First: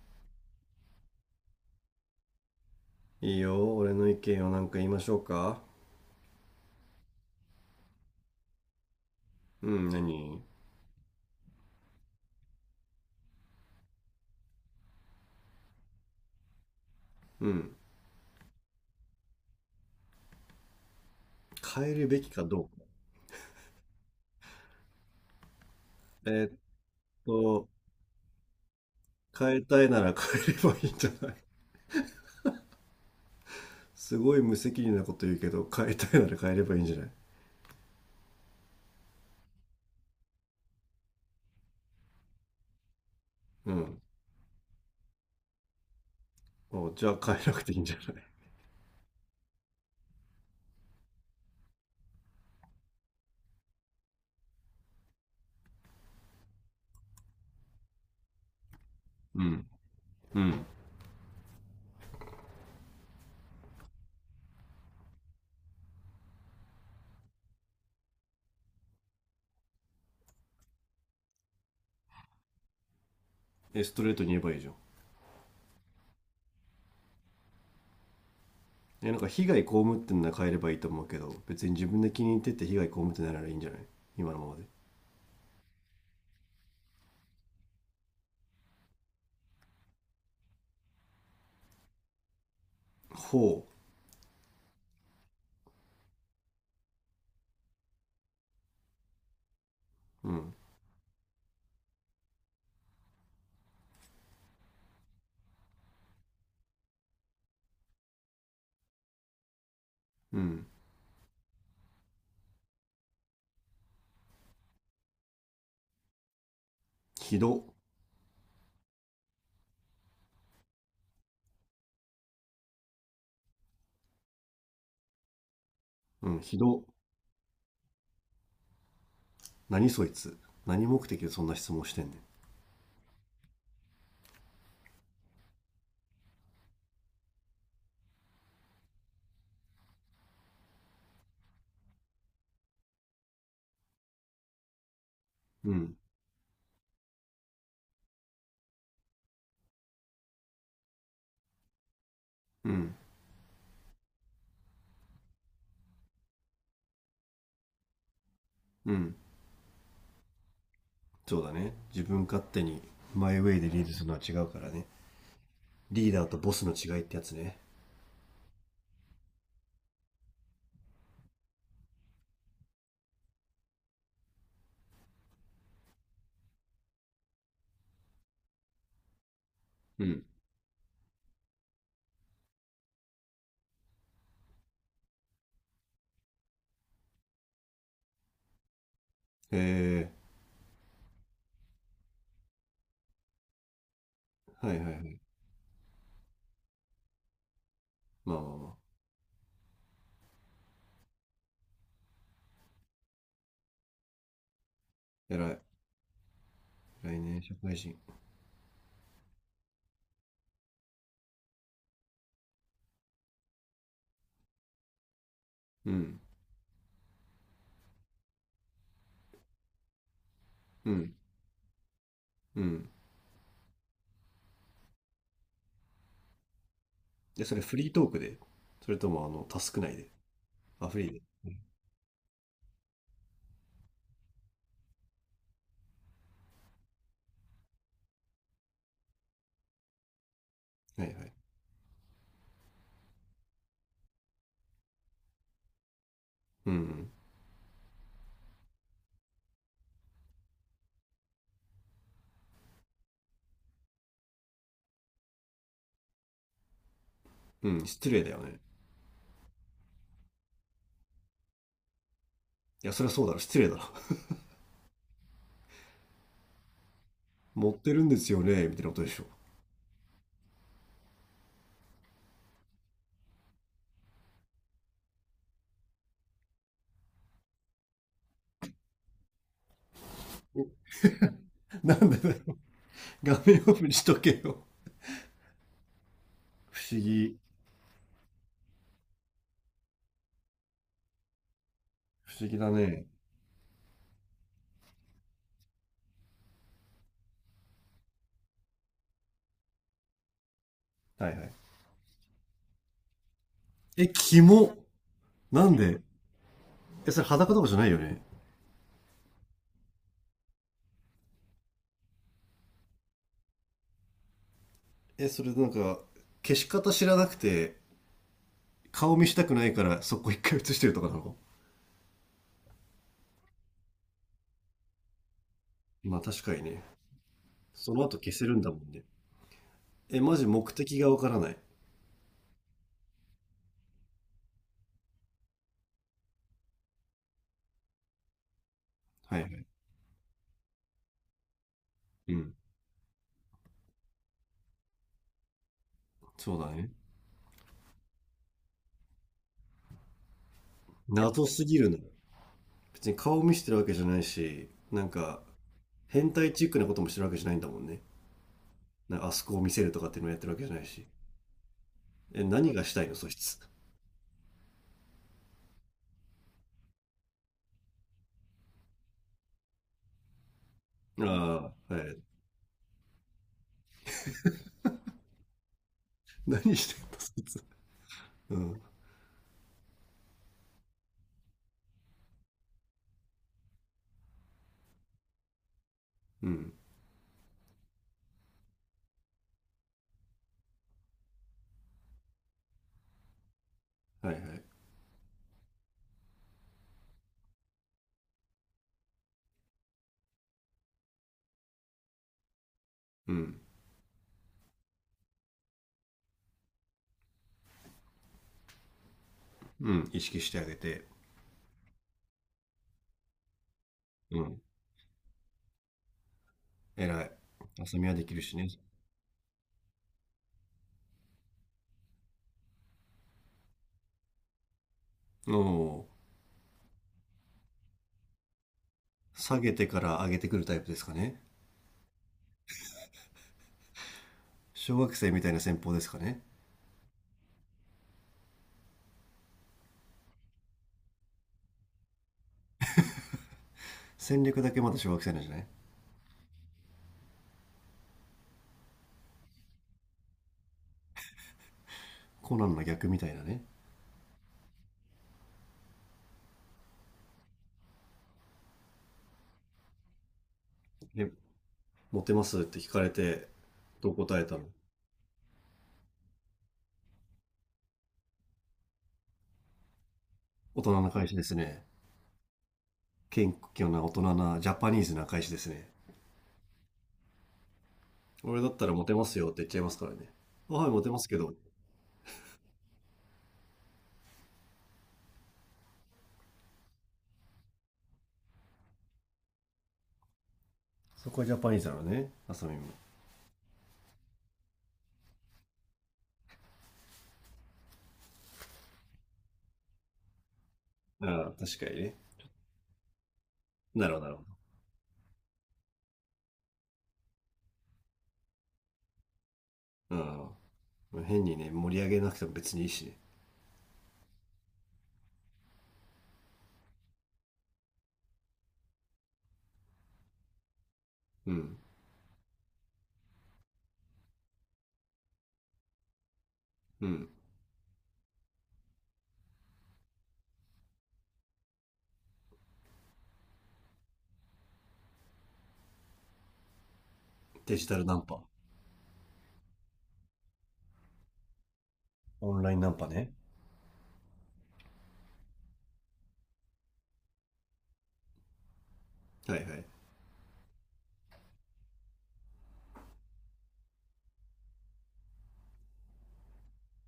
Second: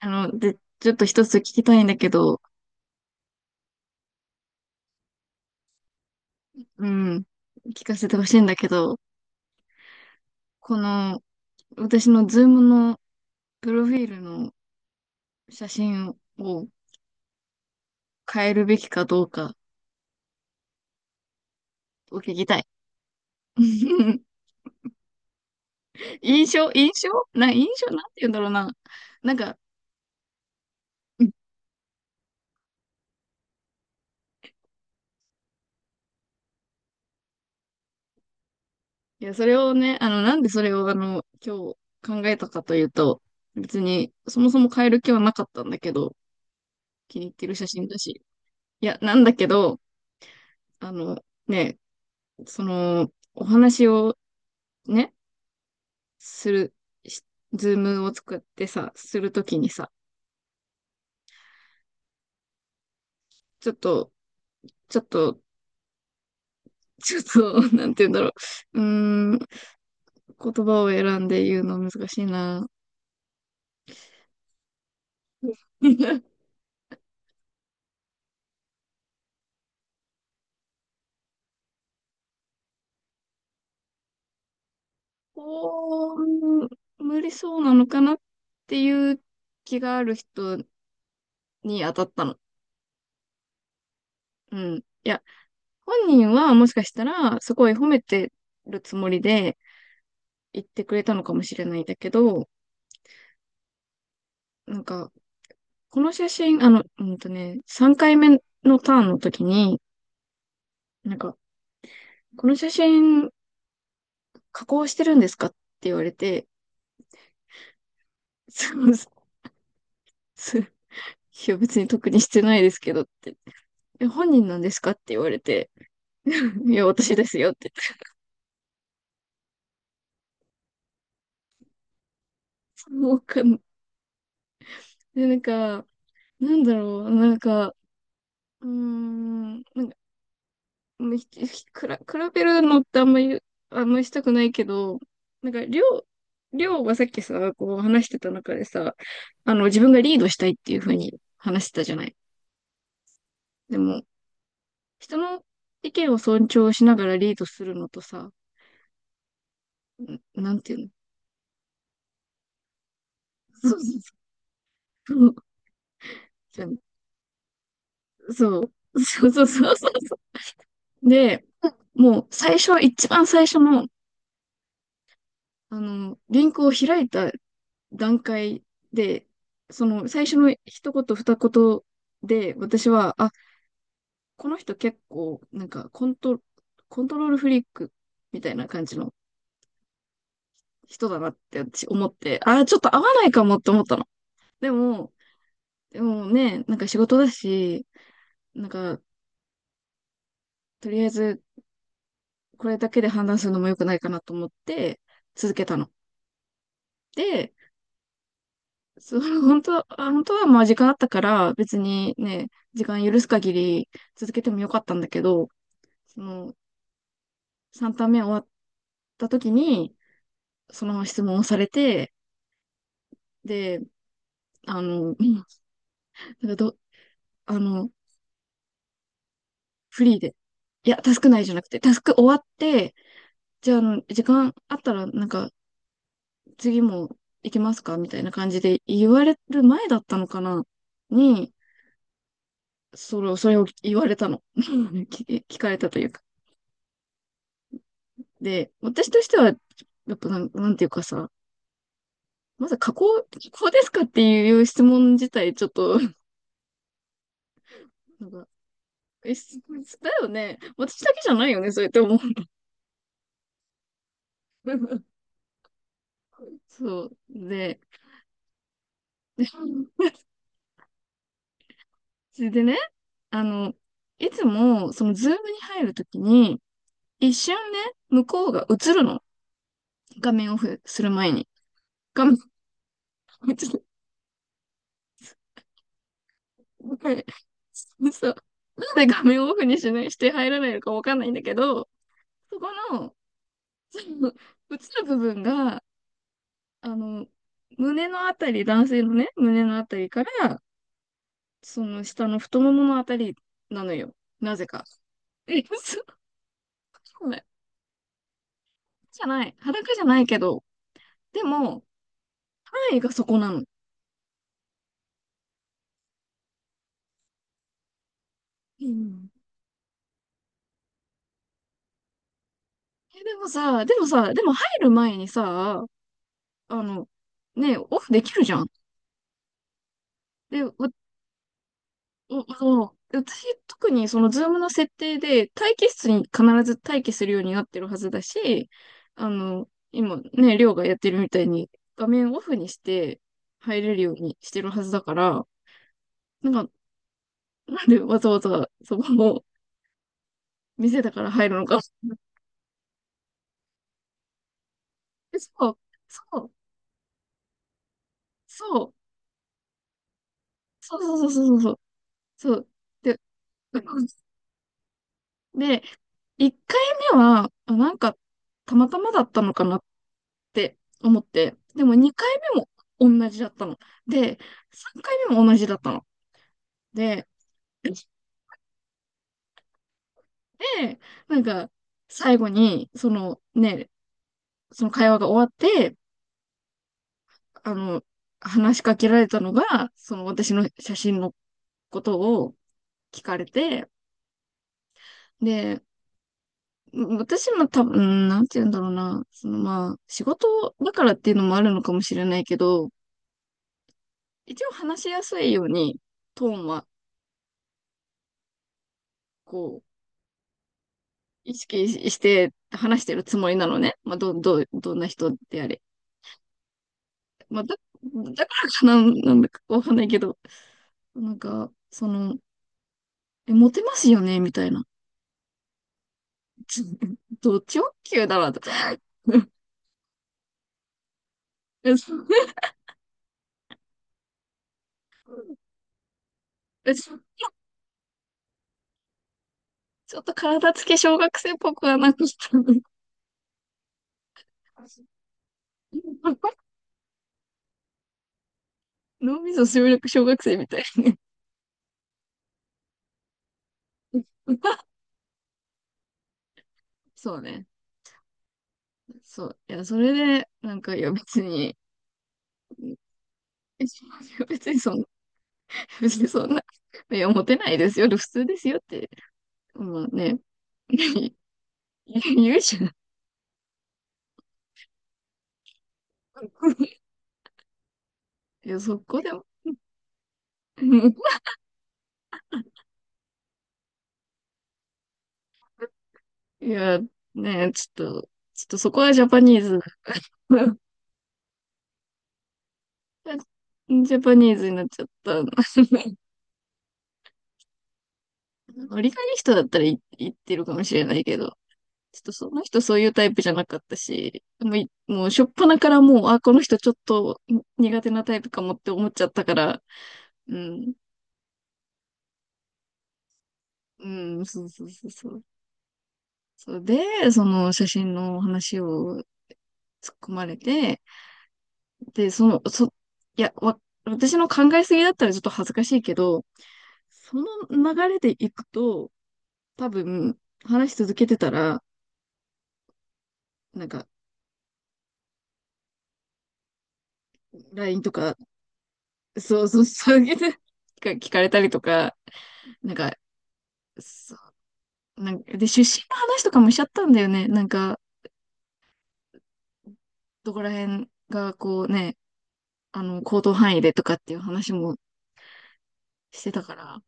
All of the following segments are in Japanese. ちょっと一つ聞きたいんだけど、いいよ、俺の意見をなんか言いましょうか。うん、聞かせてほしいんだけど、うん、何？この、私のズームのプロフィールの写真をうん。変えるべきかどうか変えるをべき聞かきたい。どうか。えーっ印と、象なんて言うんだろうな。なん変か、えたいなら変えればいいんじゃうんない？ すごい無責任なこと言うけど、変えたいなら変えればいいんじゃない？いや、それをね、なんでそれを今日考えたかというと、う別ん。に、そもそも変える気はなかったんだけど、お、じゃ気あに入っ変えてなるく写ていいん真じゃだなし。い？いや、なんだけど、あの、ね、その、お話をね、する、しズームを作ってさ、するうときん。にさ、うん。ちょっと、ちょっと、ちょっと、なんて言うんだろう。うーん、言葉を選んで言うの難しいな。え、ストレートに言えばいいじゃん。え、なんか被害被ってんなら変えればいいと思うけど、別に自分で気に入ってて被害被ってないならいいんじゃない？今のままで。こう、無理そうなのかなっていう気がある人に当たったの。ほうん。いや、本人はもしかしたら、すごい褒めてるつもりでう。うん。言ってくれたのかもしれないんだけど、なんか、この写真、3回目のターンの時に、うん。なんか、この写真加工してるんですかって言われて、ひど。そう、いや別に特にしてないですけどって。え、本人なんですかって言われて、うん、ひ いど。や、私ですよって。何そいつ。何目的でそんな質問してんねん。もうわかん、で、なんか、なんだろう、なんか、うーん、なんかむひひくら、比べるのってあんまり、あんまりしたくないけど、なんか、うりょんう、りょうはさっきさ、こう話してた中でさ、あの、自分がリードしたいっていうふうに話してたじゃない。うんでも、人の意見を尊重しながらリードするのとさ、うん、んなんていうの、そうだね、自分勝手にマイウェイそでうリードするそのは違うからね。う、 リーダーとボスの違 いってやつね。そう。そうそうそうそうそで、もう最初、一番最初の、あの、リンクを開いた段階で、そうのん、最初の一言二言で、私は、あ、この人結構、コントロールフリークみたいな感じのへえ、人だなって私思って、あー、ちょっと合わないかもって思ったの。ではいはいはも、い、でもね、なんか仕事だし、まあまあなまんあ、か、とりあえずこれだけで判断するのも良くないかなと思って偉続い。けたの。偉いねで、社会人。その本当は、あ本当はまあ時間あったから別にね、時間許す限り続けてもよかったんだけど、うそんの、3ターン目終わった時に、そうのままん、質問をされて、うん。で、あの、なんかど、でそあれフの、リートークで？それともあのタスク内フで？リーで。あいや、フリータスクで？内じゃなくて、タスク終わって、じゃあ、あの、時間あったら、なんか、次も行きますかみたいな感じで言われる前だったのかなはいはい。に、それを言われたの。聞かれたというか。うんで、私としては、やっぱなん、なんていうかさ、まず加工、加工ですかっていう質問自体、ちょっと、うん、うん、失礼なんだよか、ね。え、すだよね。私だけじゃないよね、そうやって思う。いやそりゃそうだろ、失礼だろ。 そう。持っで、てるんですよねみたいなことでしょ？で それでね、あの、いつも、そのズームに入るときに、一瞬ね、向こうが映るの。画面オフする前に。なんで画だ面、よ。 画 面ちょっオと、フにしとけよ。不思これ議。そうそう。なんで画面オフにしない、して入らないのかわかんないんだけど、不思議そこだね。の、その、映る部分が、あの、胸のあたり、男性のね、胸のあたりから、はいはい。その下の太もものあたりなのえよ。キなぜモ。か。え、な んで？嘘、え、それそうだ。裸とかじゃないよね？じゃない。裸じゃないけど。でも、範囲がそこなの。え、それなんか、消し方知らなくて、う顔見ん。したくないからそこ一回映してるとかなの？え、でもさ、でもさ、でも入る前にさ、まあ確かにあね。の、ね、そオのフ後で消きるせじるゃんん。だもんね。え、マジで、目的がわからない。あの、私、特にそのズームの設定で待機室に必ず待機するようになってるはずだし、あはいはい。の、今ね、りょうがやってるみたいに画面うオん。フにして入れるようにしてるはずだから、なそうんだかね。なんでわざわざそこの店だから謎入るのすか。ぎるな。別に顔見してるわけじゃないし、なんか、そう、変そう、態チックなこともしてるわけじゃないんだもんね。そう、なんかあそこを見せるとかっていうのもやってるわけじゃないそうし。そうそうそうそう、え、そう。何がしたいの、で、そいつ。で、1回目は、あ、なんか、たまたまだったのかなって思っあて、でもあ、はい。2回目も同じだったの。で、3回目も同じだったの。何してんの、で、そいつ。うん。で、なんか、最後に、そのね、その会話が終わって、うん。あの、話しかけられたのが、その私の写真のことを聞かれて、はいはい。で、私も多分、なんて言うんだろうな、そのまあ、仕事だからっていうのもあるのかもしれないけど、うん。一応話しやすいように、トーンは、こう、うん、意識してあげて、意識して話してるつもりなのね。まあ、うん、どんな人であれ。偉い。まあ、浅見はできるだしからね。かな、なんだかわかんないけど、なんか、その、え、モテますよね、みたいな。おお、ち、ド直球だわ、とか。下げてから上げてくるタイプですかね。小学生みたいな戦法ですかね。ちょっと体つき小学生っぽくはなくしたね。戦略だけまだ小学生なんじゃない？ 脳みそ集力小学生みたい。コナンの逆みたいなね。そうね。そう。いや、それで、なんか、いや、え、別に、モテますって聞かれて、どう答えたの？別にそんな、別にそんな、いや、モテないですよ、普通ですよって、まあね、大人な返し ですね。言うじゃん。謙虚な大人なジャパニーズな返しですね。俺いだっや、たらそモテこまですも、よって言っちゃいますからね。あはい、モテますけ ど。いや、ね、ちょっとそこはジャパニーズ、 そこはジャパニーズなのね、浅見も。ジャパニーズになっちゃった。折り返し人だったらい言ってるかもしれないけああ、ど、確かにちね。ょっとその人そういうタイプじゃなかったなるほど、なるし、ほもう初っ端からもう、あ、この人ちょっと苦手なタイプかもって思っちゃったから、ど。うん、うん。変にね、盛り上げなくても別にいいしね。うん、そうそうそうそう。そうで、その写真の話を突っ込まれて、うん。で、その、そ、いや、わ、私の考えすぎだったらちょっと恥ずかしいけど、うん。その流れでいくと、多分、話し続けてたら、なんか、デジタ LINE ルとナンか、パ。そうそう、そういうのが聞かれたりとか、オンラインナなんンパか、ね。そなんかで、出身の話とかもしちゃったんだよね。なんか、はいはい。どこら辺がこうね、あの、行動範囲でとかっていう話もしてたから、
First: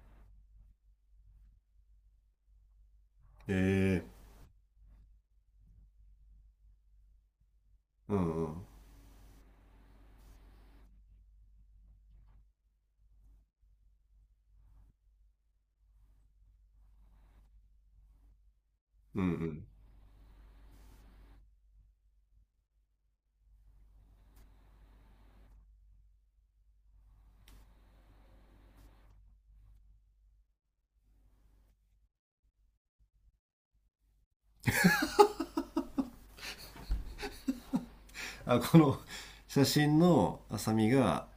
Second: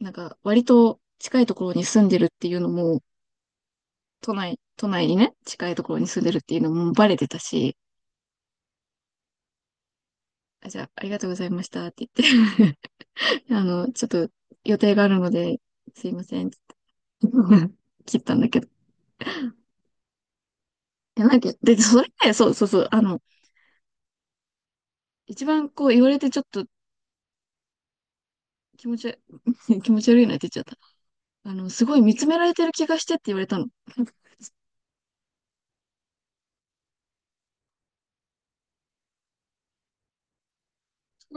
なんか、割と近いところに住んでるっていうのも、ええ、都内にね、近いところに住んでるっていうのもバレてたし、うんうん。あ、じゃあ、ありがとうございましたって言って あの、ちょっと予定があるので、すいません。切ったんだけど。うんうん。いやなんか、で、それね、そうそうそう、あの、一番こう言われてちょっと気持ち悪い、気持ち悪いなって言っちゃった。あの、すごい見つめられてる気がしてって言われたの。あ、この 写真のあさみが、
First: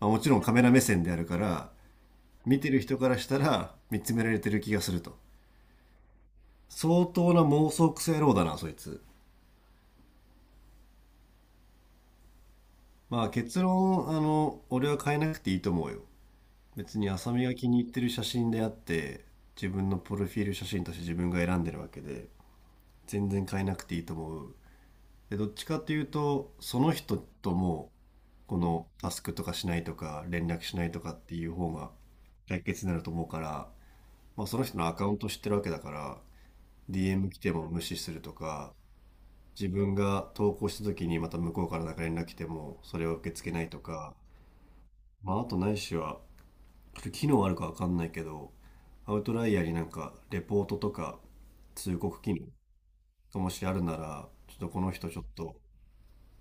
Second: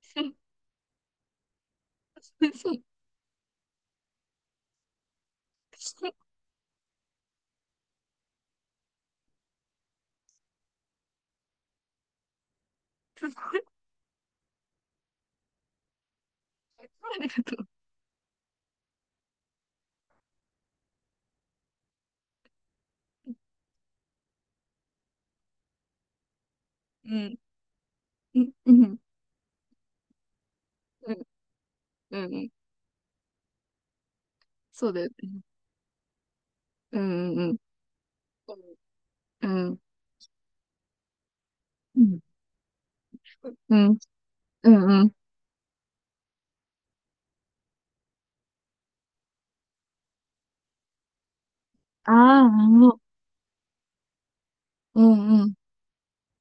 まあ、もそちうろんカメラ目線であるから、そ見てうる人からしたら見つめられてる気がすると。そう、相当な妄想癖野郎だな、そいつ。まあ結論、あの、俺は変えなくていいと思うよ。別にあり浅が見がと気う。に入ってる写真であって、自分のプロフィール写真として自分が選んでるわけで、全然変えなくていいと思う。で、どっちかっていうと、その人ん、ともうん、こうのん、タスクとかしないとか、連絡しないとうかん、っていう方がうん、うん、解決になると思うから、まあ、その人のそうアだカよウントね。知ってるわけだから、う DM ん、来てうん、も無視するとか、うん、自うん、分が投稿した時にまた向こうからなんうか連ん、絡来ても、それを受け付けないうとん、か、うん、うん。まあ、あとないしは、これ機能あるかわかんないけど、アウトライヤーになんかレポートとか通あ告機能あ、もがもしあるなら、ちょっとこのう、う人ちょっん、うん、と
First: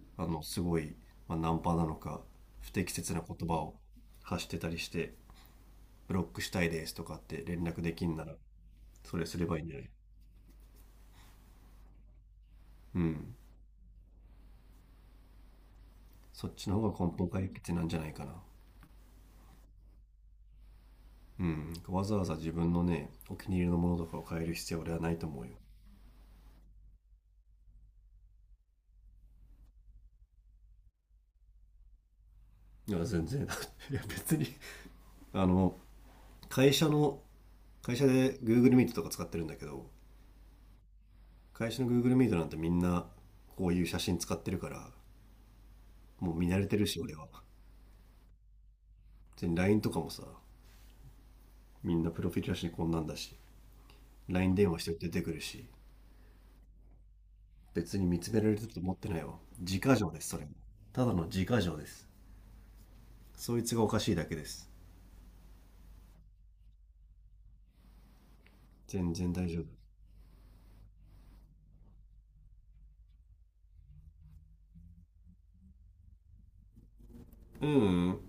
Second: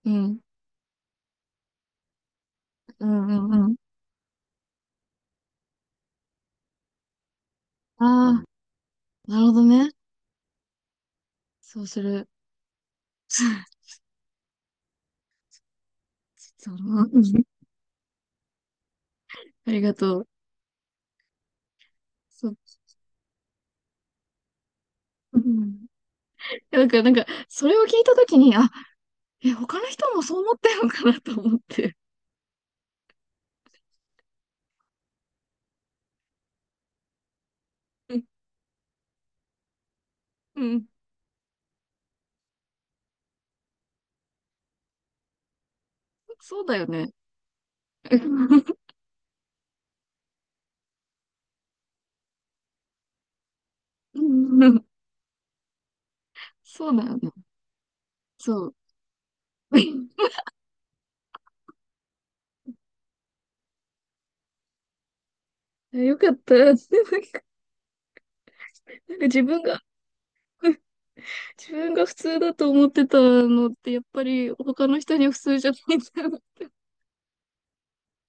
うあん、の、すごい、まあ、ナンパなのか、不適う切なん、言う葉ん、うん。を発してたりして、ブロックしたいですとかって連絡であきんなら、あ、それすなれるほばいどいんじゃなね。い？そうする。うん。そっちそう、の方うが根本ん、解決なんじゃないかな。ありがとう。うん。わざわざそ自う、分のね、お気に入りのものとかを変える必要は俺はないとう思うよ。ん。なんか、なんか、それを聞いたときに、あ、え、他の人もそう思ってるのかなと思って。いや、全然。 いや、別にあの、会社の、会社うん、で Google Meet とか使ってるんだけど、うん、会社の Google Meet なんてみんなこういう写真使ってるから、もう見慣そうれてだよるし、ね。俺は。うん、別に LINE とかもさ、みんなプロフィールだしこんなんだし、 う LINE 電話しん、て出てくるし、そうだよね。別に見つめられるそう。と思ってないわ。自家錠ですそれも。ただの自家錠です。そいつがおかしいだけです。 よかった。なんか全然自大分丈が、自分が普通だと思ってたのって、やっぱり他の人には普通じゃないんだ。夫。うんうん、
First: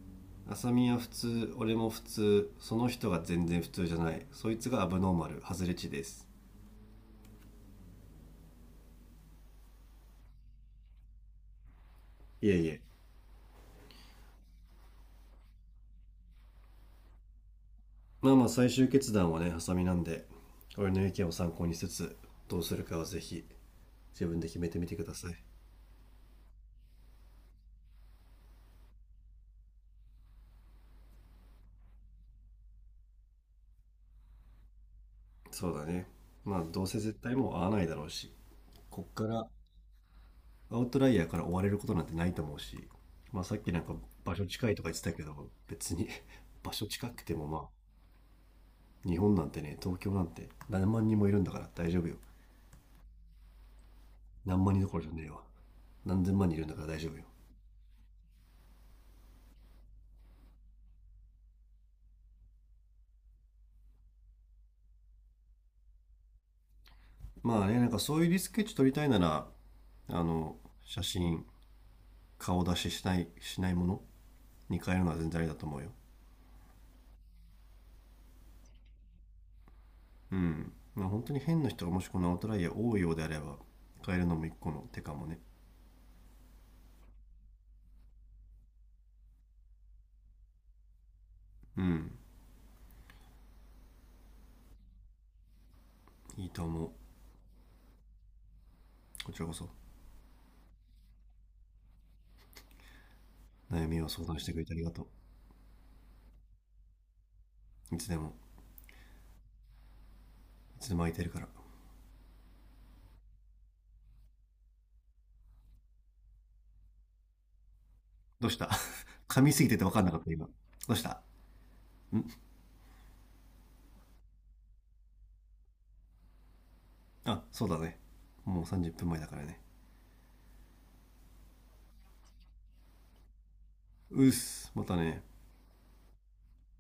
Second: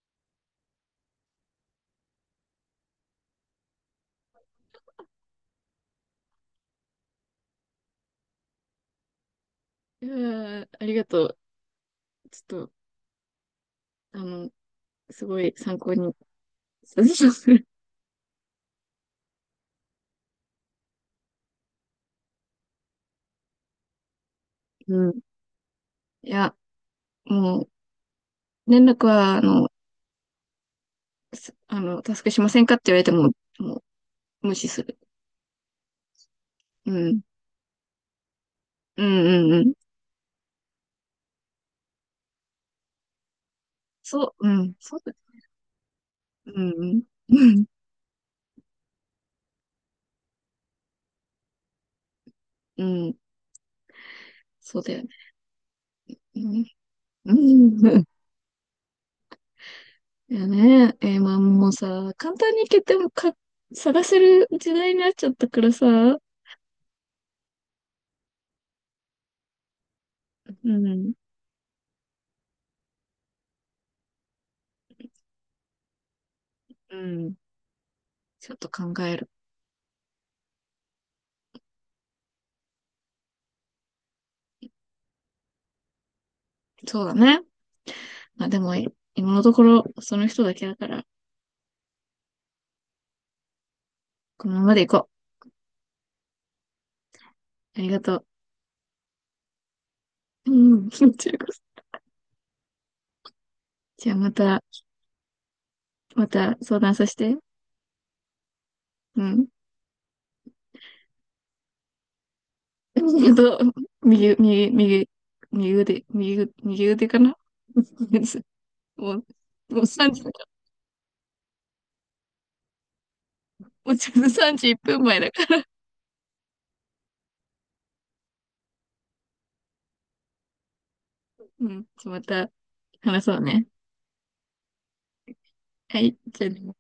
浅見は普通、俺も普通、その人が全然普通じゃない、そいつがアブノーマル、外れ値です。いやー、ありがとう。ちいえょっいと、え。あの、すごい参考にさせてください。まあまあ、最終決断はね浅見なんで、俺の意見を参考にしつつ、どうするかはぜひ自分で決めてみうてくだん。さい。いや、もう、連絡は、あの、タスクしませんかって言われても、もう無視する。そうだね。まあ、どううせ絶ん。対もう会わないだろうし、うこんっかうら、んうん。アウトライヤーから追われることなんてないと思うし、まあさっきなんかそ場所う、う近ん。いとか言そっうてだ。たけど、別に う 場所ん近くてうもん。まあ、日本なんてね、東京なんて何万人もいるんだから大丈夫よ。うん。うん。何万そ人うどだこよろね。じゃねえわ。何千万人いるんだから大丈夫よ。うん。うん。いやね。えーまあもうさ、簡単に決てもか、探せる時代になっちゃったからさ。うまあね、なんかそういうリスケッチ撮りたいなら、あの、写ん。真、顔出ししない、ものに変えるのは全然ありだと思うよ。うん。ちょっと考える。うん、まあ本当に変な人がもしこのアウトライヤー多いようであれば変えるのも一個の手かもね。そうだね。まあでも、今のところ、その人だけだから、うん、このままで行こいいと思う。う。ありがとこちらこそ、う。うん。こちらこそ。悩みをじゃあ相ま談してくた、れてありがと。また相談させて。ういつでも、うん。いつでも空いてるから。 と、右、右腕かな。 どうした？ もう、噛みすぎてもてう分かんな3かっ時ただから、今。どうしたん？もうちょうどさんじいっと31分前だから。あそうだね、もう30分前だからね。うん。じゃあまた話そうね。うっす、またね。はい。じゃあね。